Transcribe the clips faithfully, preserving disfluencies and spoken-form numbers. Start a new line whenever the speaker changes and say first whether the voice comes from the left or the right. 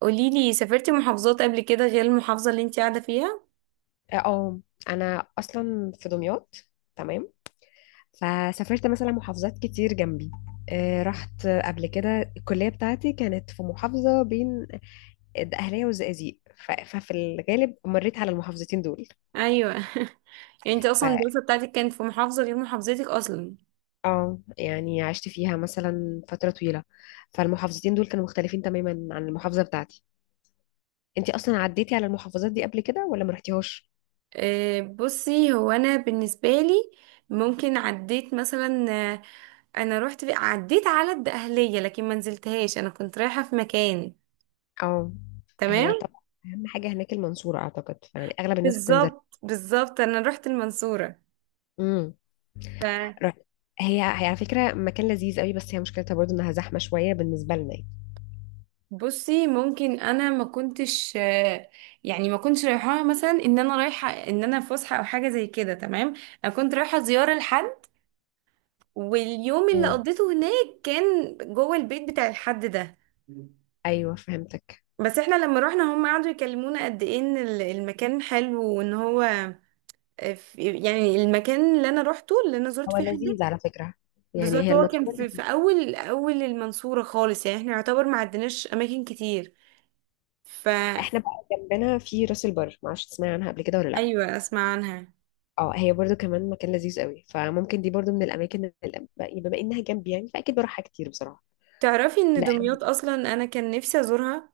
right: قوليلي، سافرتي محافظات قبل كده غير المحافظة اللي انت قاعدة فيها؟
left: اه آه، انا اصلا في دمياط. تمام. فسافرت مثلا محافظات كتير جنبي. آه، رحت قبل كده، الكلية بتاعتي كانت في محافظة بين الدقهلية والزقازيق. ف- ففي الغالب مريت على المحافظتين دول.
right: ايوه يعني انت
left: ف
right: اصلا الدراسة بتاعتك كانت في محافظة غير محافظتك اصلا.
left: اه يعني عشت فيها مثلا فترة طويلة. فالمحافظتين دول كانوا مختلفين تماما عن المحافظة بتاعتي. انتي اصلا عديتي على المحافظات دي قبل كده ولا ما رحتيهاش؟
right: أه بصي، هو انا بالنسبة لي ممكن عديت مثلا. آه، انا رحت في- عديت على الدقهلية، لكن ما نزلتهاش، انا كنت رايحة في مكان.
left: اه. هي
right: تمام.
left: طبعا اهم حاجة هناك المنصورة، اعتقد يعني اغلب الناس بتنزل.
right: بالظبط بالظبط، انا رحت المنصورة.
left: رحت. هي هي على فكرة مكان لذيذ قوي، بس هي مشكلتها برضو انها زحمة شوية بالنسبة لنا يعني.
right: بصي ممكن انا ما كنتش آه، يعني ما كنتش رايحاها مثلا ان انا رايحه، ان انا في فسحه او حاجه زي كده. تمام، انا كنت رايحه زياره لحد، واليوم اللي
left: مم.
right: قضيته هناك كان جوه البيت بتاع الحد ده.
left: ايوه فهمتك.
right: بس احنا لما رحنا هم قعدوا يكلمونا قد ايه ان ال- المكان حلو وان هو آه، في- يعني المكان اللي انا روحته، اللي انا زرت
left: هو
right: فيه حد.
left: لذيذ على فكرة، يعني
right: بالظبط،
left: هي
right: هو كان
left: المنصورة
right: في, في
left: لذيذة.
right: اول اول المنصوره خالص، يعني احنا يعتبر ما عدناش اماكن كتير. ف.
left: احنا بقى جنبنا في راس البر، معرفش تسمعي عنها قبل كده ولا لا؟
right: ايوه اسمع عنها.
left: اه هي برضو كمان مكان لذيذ قوي، فممكن دي برضو من الاماكن اللي بما انها جنبي يعني فاكيد بروحها كتير بصراحة.
right: تعرفي ان
left: لا.
right: دمياط اصلا انا كان نفسي ازورها؟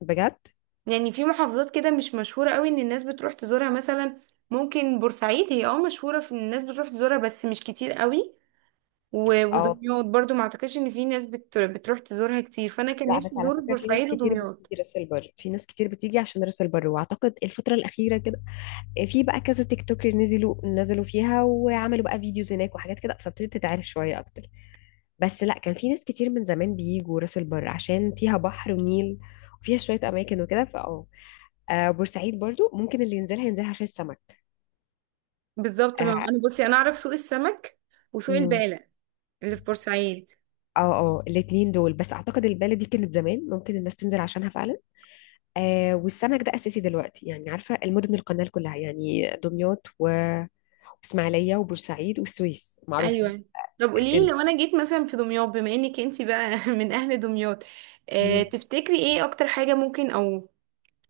left: بجد.
right: يعني في محافظات كده مش مشهوره قوي ان الناس بتروح تزورها مثلا. ممكن بورسعيد هي اه مشهوره في ان الناس بتروح تزورها، بس مش كتير قوي. و-
left: اه
right: ودمياط برضو ما اعتقدش ان في ناس بت... بتروح تزورها كتير، فانا كان
left: لا،
right: نفسي
left: بس على
right: ازور
left: فكرة في ناس
right: بورسعيد
left: كتير
right: ودمياط.
left: بتيجي راس البر، في ناس كتير بتيجي عشان راس البر، واعتقد الفترة الأخيرة كده في بقى كذا تيك توكر نزلوا نزلوا فيها وعملوا بقى فيديوز هناك وحاجات كده فابتدت تتعرف شوية أكتر. بس لا، كان في ناس كتير من زمان بيجوا راس البر عشان فيها بحر ونيل وفيها شوية أماكن وكده فأه آه، بورسعيد برضو ممكن اللي ينزلها ينزلها عشان السمك.
right: بالظبط، ما
left: اه.
right: انا بصي انا اعرف سوق السمك وسوق
left: مم.
right: البالة اللي في بورسعيد.
left: اه آه، الاتنين دول بس أعتقد البالة دي كانت زمان ممكن الناس تنزل عشانها فعلا. آه والسمك ده أساسي دلوقتي يعني، عارفة المدن القنال كلها يعني دمياط و- وإسماعيلية وبورسعيد والسويس معروفة.
right: ايوه، طب قوليلي لو انا جيت مثلا في دمياط، بما انك انتي بقى من اهل دمياط، آه،
left: ال...
right: تفتكري ايه اكتر حاجة ممكن، او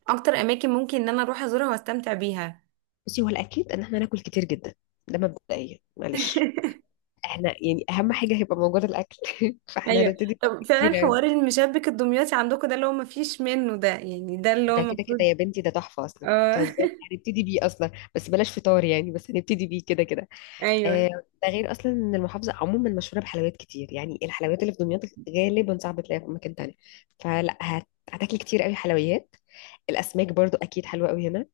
right: اكتر اماكن ممكن ان انا اروح ازورها واستمتع بيها؟
left: بصي هو الأكيد إن احنا ناكل كتير جدا، ده مبدئيا معلش. احنا يعني أهم حاجة هيبقى موجودة الأكل فاحنا
right: ايوه،
left: هنبتدي بأكل
right: طب
left: كتير
right: فعلا
left: أوي.
right: حوار المشبك الدمياطي عندكم ده اللي هو مفيش منه ده، يعني ده اللي هو
left: ده كده
right: المفروض.
left: كده يا بنتي، ده تحفة أصلا
right: اه.
left: بتهزري، هنبتدي بيه أصلا، بس بلاش فطار يعني، بس هنبتدي بيه كده كده. آه.
right: ايوه
left: ده غير أصلا إن المحافظة عموما مشهورة بحلويات كتير، يعني الحلويات اللي في دمياط غالبا صعب تلاقيها في مكان تاني. فلا هت... هتاكلي كتير أوي حلويات. الأسماك برضو أكيد حلوة أوي هنا.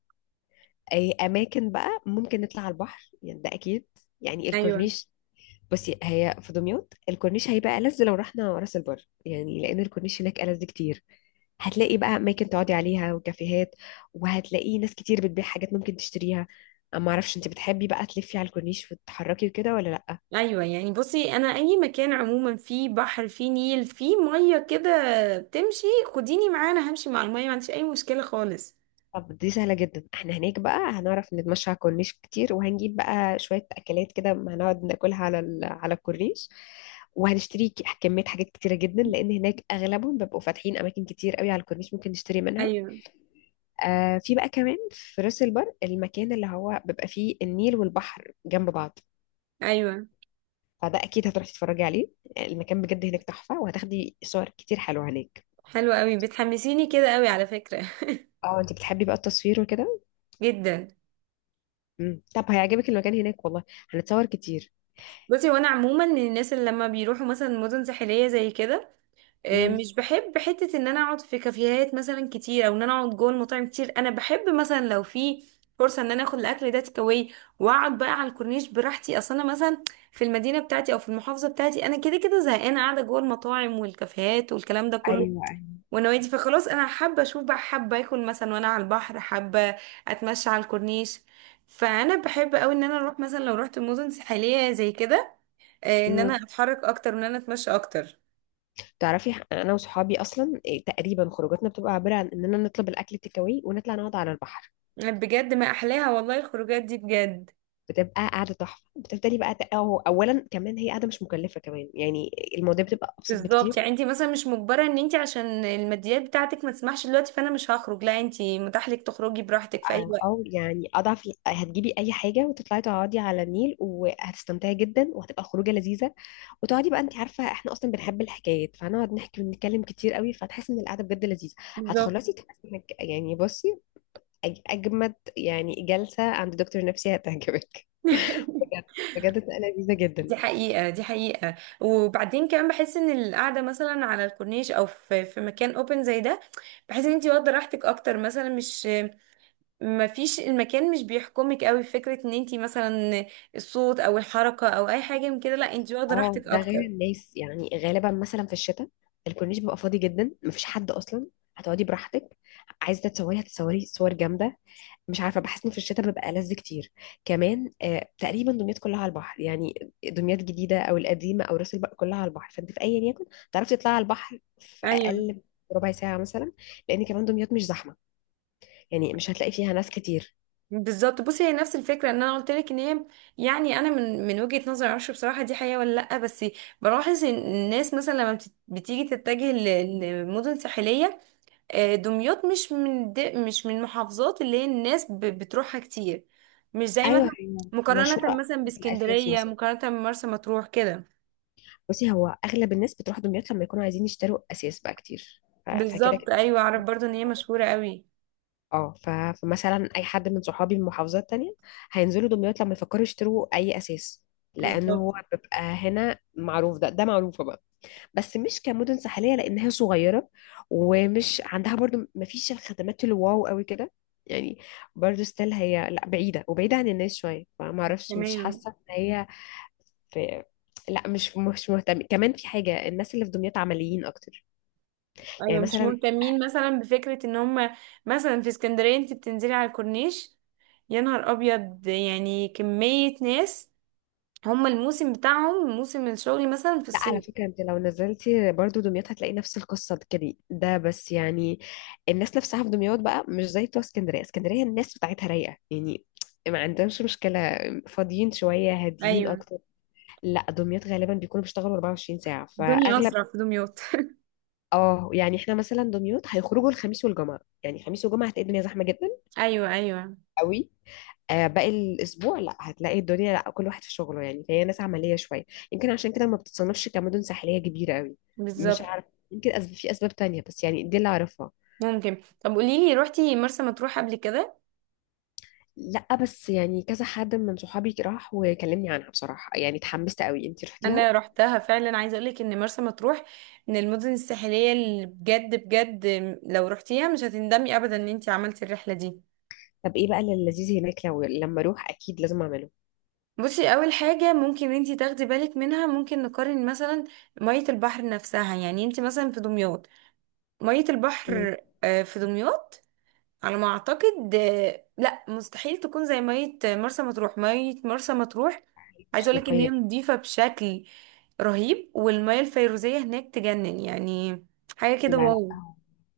left: أي أماكن بقى ممكن نطلع على البحر يعني ده أكيد، يعني
right: ايوه.
left: الكورنيش. بصي هي في دمياط الكورنيش هيبقى ألذ، لو رحنا راس البر يعني لأن الكورنيش هناك ألذ كتير. هتلاقي بقى أماكن تقعدي عليها وكافيهات، وهتلاقي ناس كتير بتبيع حاجات ممكن تشتريها. أما معرفش أنت بتحبي بقى تلفي على الكورنيش وتتحركي وكده ولا لأ.
right: ايوه يعني بصي انا اي مكان عموما فيه بحر، فيه نيل، فيه ميه كده، بتمشي، خديني معايا، انا همشي مع الميه، ما عنديش اي مشكله خالص.
left: طب دي سهلة جدا، احنا هناك بقى هنعرف نتمشى على الكورنيش كتير وهنجيب بقى شوية أكلات كده هنقعد ناكلها على ال- على الكورنيش. وهنشتري ك- كمية حاجات كتيرة جدا لأن هناك أغلبهم بيبقوا فاتحين أماكن كتير قوي على الكورنيش ممكن نشتري منها.
right: ايوه
left: آه في بقى كمان في راس البر المكان اللي هو بيبقى فيه النيل والبحر جنب بعض،
right: ايوه.
left: فده اكيد هتروحي تتفرجي عليه. المكان بجد هناك تحفة وهتاخدي صور كتير حلوة هناك.
right: حلو قوي، بتحمسيني كده قوي على فكره.
left: اه انت بتحبي بقى التصوير وكده.
right: جدا.
left: مم. طب هيعجبك المكان هناك والله، هنتصور كتير.
right: بصي وانا عموما من الناس اللي لما بيروحوا مثلا مدن ساحليه زي كده، آه،
left: مم.
right: مش بحب حتة ان انا اقعد في كافيهات مثلا كتير، او ان انا اقعد جوه المطاعم كتير. انا بحب مثلا لو في فرصة ان انا اخد الاكل ده تيك اواي واقعد بقى على الكورنيش براحتي. اصل انا مثلا في المدينة بتاعتي او في المحافظة بتاعتي انا كده كده زهقانة قاعدة جوه المطاعم والكافيهات والكلام ده كله
left: ايوه.
right: ونوادي، فخلاص انا حابة اشوف بقى، حابة اكل مثلا وانا على البحر، حابة اتمشى على الكورنيش. فانا بحب قوي ان انا اروح مثلا، لو رحت مدن ساحلية زي كده، آه، ان انا
left: امم
right: اتحرك اكتر وان انا اتمشى اكتر.
left: تعرفي انا وصحابي اصلا إيه، تقريبا خروجاتنا بتبقى عباره عن اننا نطلب الاكل تيك اواي ونطلع نقعد على البحر.
right: بجد ما احلاها والله الخروجات دي، بجد.
left: بتبقى قاعده تحفه، بتفضلي بقى ت- أو اولا كمان هي قاعده مش مكلفه كمان يعني، المواضيع بتبقى ابسط
right: بالظبط،
left: بكتير.
right: يعني انت مثلا مش مجبره ان انت عشان الماديات بتاعتك ما تسمحش دلوقتي فانا مش هخرج، لا، انت متاح لك تخرجي براحتك في اي وقت.
left: او يعني اضعف هتجيبي اي حاجه وتطلعي تقعدي على النيل وهتستمتعي جدا وهتبقى خروجه لذيذه. وتقعدي بقى، انت عارفه احنا اصلا بنحب الحكايات فهنقعد نحكي ونتكلم كتير قوي، فتحسي ان القعده بجد لذيذه.
right: بالظبط.
left: هتخلصي تحسي انك يعني بصي أج- اجمد يعني جلسه عند دكتور نفسي هتعجبك. بجد. بجد بتبقى لذيذه جدا.
right: دي حقيقة دي حقيقة. وبعدين كمان بحس ان القعدة مثلا على الكورنيش او في في مكان اوبن زي ده، بحس ان انت واخدة راحتك اكتر، مثلا مش، ما فيش، المكان مش بيحكمك قوي في فكرة ان انت مثلا الصوت او الحركة او اي حاجة من كده، لا انت واخدة
left: اه
right: راحتك
left: ده غير
right: اكتر.
left: الناس يعني غالبا مثلا في الشتاء الكورنيش بيبقى فاضي جدا مفيش حد اصلا، هتقعدي براحتك. عايزه تتصوري هتتصوري صور جامده. مش عارفه بحس انه في الشتاء ببقى لذ كتر. كمان آه تقريبا دمياط كلها على البحر يعني، دمياط الجديده او القديمه او راس البر كلها على البحر، فانت في ايا يكن تعرفي تطلعي على البحر في
right: ايوه
left: اقل ربع ساعه مثلا، لان كمان دمياط مش زحمه يعني مش هتلاقي فيها ناس كتير.
right: بالظبط. بصي هي نفس الفكره ان انا قلت لك ان هي، يعني انا من من وجهه نظري معرفش بصراحه دي حقيقه ولا لا، بس بلاحظ ان الناس مثلا لما بت- بتيجي تتجه ل- لمدن ساحليه، آه، دمياط مش من الد- مش من المحافظات اللي هي الناس ب- بتروحها كتير، مش زي
left: ايوه
right: مثلا،
left: هي مشهوره
right: مقارنه مثلا
left: أكتر بالاساس
right: باسكندريه،
left: مثلا.
right: مقارنه بمرسى مطروح كده.
left: بصي هو اغلب الناس بتروح دمياط لما يكونوا عايزين يشتروا اساس بقى كتير ف- فكده
right: بالظبط
left: كده.
right: ايوه اعرف برضو ان هي مشهوره قوي.
left: اه ف... فمثلا اي حد من صحابي من محافظات تانية هينزلوا دمياط لما يفكروا يشتروا اي اساس، لانه هو
right: بالظبط.
left: بيبقى هنا معروف، ده ده معروفه بقى. بس مش كمدن ساحليه لانها صغيره، ومش عندها برضو مفيش الخدمات الواو قوي كده يعني. برضو ستيل هي لا بعيده وبعيده عن الناس شويه فما اعرفش مش
right: تمام.
left: حاسه ان هي في لا مش مش مهتم كمان في حاجه. الناس اللي في دمياط عمليين اكتر يعني
right: ايوه مش
left: مثلا.
right: مهتمين مثلا بفكرة ان هم، مثلا في اسكندرية انت بتنزلي على الكورنيش يا نهار ابيض، يعني كمية ناس، هم الموسم بتاعهم موسم الشغل مثلا في
left: لا على
right: الصيف.
left: فكرة انت لو نزلتي برضو دمياط هتلاقي نفس القصة دي كده ده، بس يعني الناس نفسها في دمياط بقى مش زي بتوع اسكندرية. اسكندرية الناس بتاعتها رايقة يعني، ما عندهمش مشكلة، فاضيين شوية هاديين
right: ايوه.
left: أكتر. لا دمياط غالبا بيكونوا بيشتغلوا أربع وعشرين ساعة
right: الدنيا
left: فأغلب.
right: اسرع في دمياط.
left: اه يعني احنا مثلا دمياط هيخرجوا الخميس والجمعة، يعني خميس وجمعة هتلاقي الدنيا زحمة جدا
right: ايوه ايوه.
left: قوي. آه، باقي الاسبوع لا، هتلاقي الدنيا لا كل واحد في شغله يعني، فهي ناس عمليه شويه، يمكن عشان كده ما بتتصنفش كمدن ساحليه كبيره قوي. مش
right: بالظبط.
left: عارف، يمكن أسب... في اسباب تانية، بس يعني دي اللي اعرفها.
right: ممكن، طب قولي لي روحتي مرسى مطروح قبل كده؟
left: لا بس يعني كذا حد من صحابي راح وكلمني عنها بصراحه، يعني اتحمست قوي، انتي رحتيها؟
right: انا روحتها فعلا، عايزه اقول لك ان مرسى مطروح من المدن الساحليه اللي بجد بجد، لو روحتيها مش هتندمي ابدا ان انت عملتي الرحله دي.
left: طب ايه بقى اللي لذيذ هناك لو لما اروح اكيد لازم اعمله.
right: بصي اول حاجه ممكن انتي تاخدي بالك منها، ممكن نقارن مثلا ميه البحر نفسها، يعني انتي مثلا في دمياط ميه
left: مم.
right: البحر، آه، في دمياط على ما اعتقد آه، لا، مستحيل تكون زي ميه مرسى مطروح. ميه مرسى مطروح عايزه
left: مش
right: اقولك ان هي
left: نقيه.
right: نضيفه بشكل رهيب، والميه الفيروزيه هناك تجنن، يعني حاجه كده
left: لا لا،
right: واو.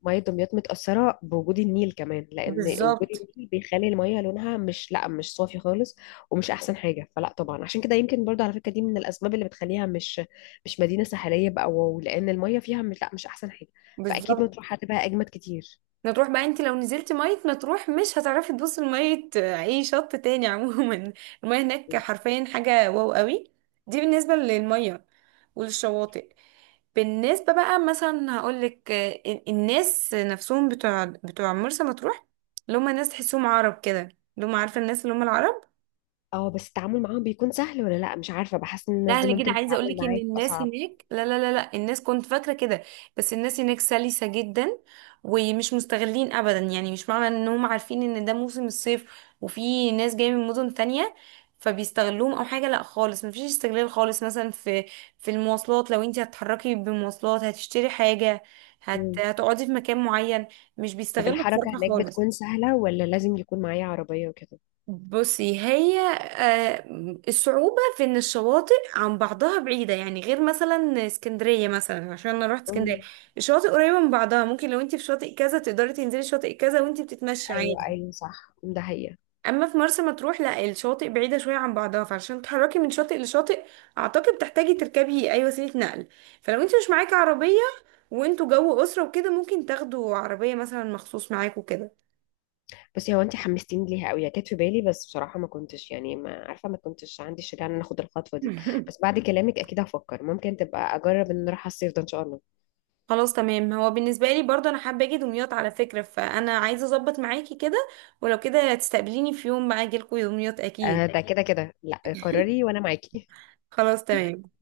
left: مية دمياط متأثرة بوجود النيل كمان، لأن وجود
right: بالظبط
left: النيل بيخلي المية لونها مش لا مش صافي خالص، ومش أحسن حاجة. فلا طبعا عشان كده يمكن برضو على فكرة دي من الأسباب اللي بتخليها مش مش مدينة ساحلية بقى واو، لأن المية فيها مش لا مش أحسن حاجة. فأكيد
right: بالظبط.
left: مطروح هتبقى أجمد كتير.
right: مطروح بقى، انت لو نزلتي مية مطروح مش هتعرفي تبصي لمية آه، اي شط تاني عموما المية هناك حرفيا حاجة واو قوي. دي بالنسبة للمية وللشواطئ. بالنسبة بقى مثلا هقولك آه، الناس نفسهم بتوع بتوع مرسى مطروح، اللي هم ناس تحسهم عرب كده، اللي هم عارفة الناس اللي هم العرب.
left: اه بس التعامل معاهم بيكون سهل ولا لا؟ مش عارفة بحس إن الناس دي
right: سهل جدا،
left: ممكن
right: عايزه اقول
left: تتعامل
right: لك ان
left: معاك
right: الناس
left: أصعب.
right: هناك، لا لا لا لا، الناس كنت فاكره كده، بس الناس هناك سلسه جدا ومش مستغلين ابدا. يعني مش معنى انهم عارفين ان ده موسم الصيف وفي ناس جايه من مدن تانية فبيستغلوهم او حاجه، لا خالص، مفيش استغلال خالص. مثلا في في المواصلات، لو انت هتتحركي بمواصلات، هتشتري حاجه، هت...
left: مم.
right: هتقعدي في مكان معين، مش
left: طب
right: بيستغلوا
left: الحركة
right: بصراحه
left: هناك
right: خالص.
left: بتكون سهلة ولا لازم يكون معايا عربية وكده؟
right: بصي هي آه، الصعوبة في ان الشواطئ عن بعضها بعيدة، يعني غير مثلا اسكندرية، مثلا عشان انا رحت اسكندرية،
left: مم.
right: الشواطئ قريبة من بعضها، ممكن لو انت في شاطئ كذا تقدري تنزلي شاطئ كذا وانت بتتمشي
left: أيوه
right: عادي.
left: أيوه صح ده هي.
right: اما في مرسى مطروح لا، الشواطئ بعيدة شوية عن بعضها، فعشان تتحركي من شاطئ لشاطئ اعتقد تحتاجي تركبي اي وسيلة نقل. فلو انت مش معاكي عربية وانتوا جو اسرة وكده، ممكن تاخدوا عربية مثلا مخصوص معاكوا كده.
left: بصي هو انت حمستيني ليها قوي، هي كانت في بالي بس بصراحه ما كنتش يعني ما عارفه ما كنتش عندي الشجاعه ان انا اخد الخطوه دي. بس بعد كلامك اكيد هفكر، ممكن تبقى اجرب ان نروح على الصيف ده ان شاء الله.
right: خلاص تمام. هو بالنسبة لي برضه أنا حابة أجي دمياط على فكرة، فأنا عايزة أظبط معاكي كده، ولو كده تستقبليني في يوم بقى أجيلكوا دمياط أكيد.
left: آه ده كده كده، لا قرري وانا معاكي.
right: خلاص تمام.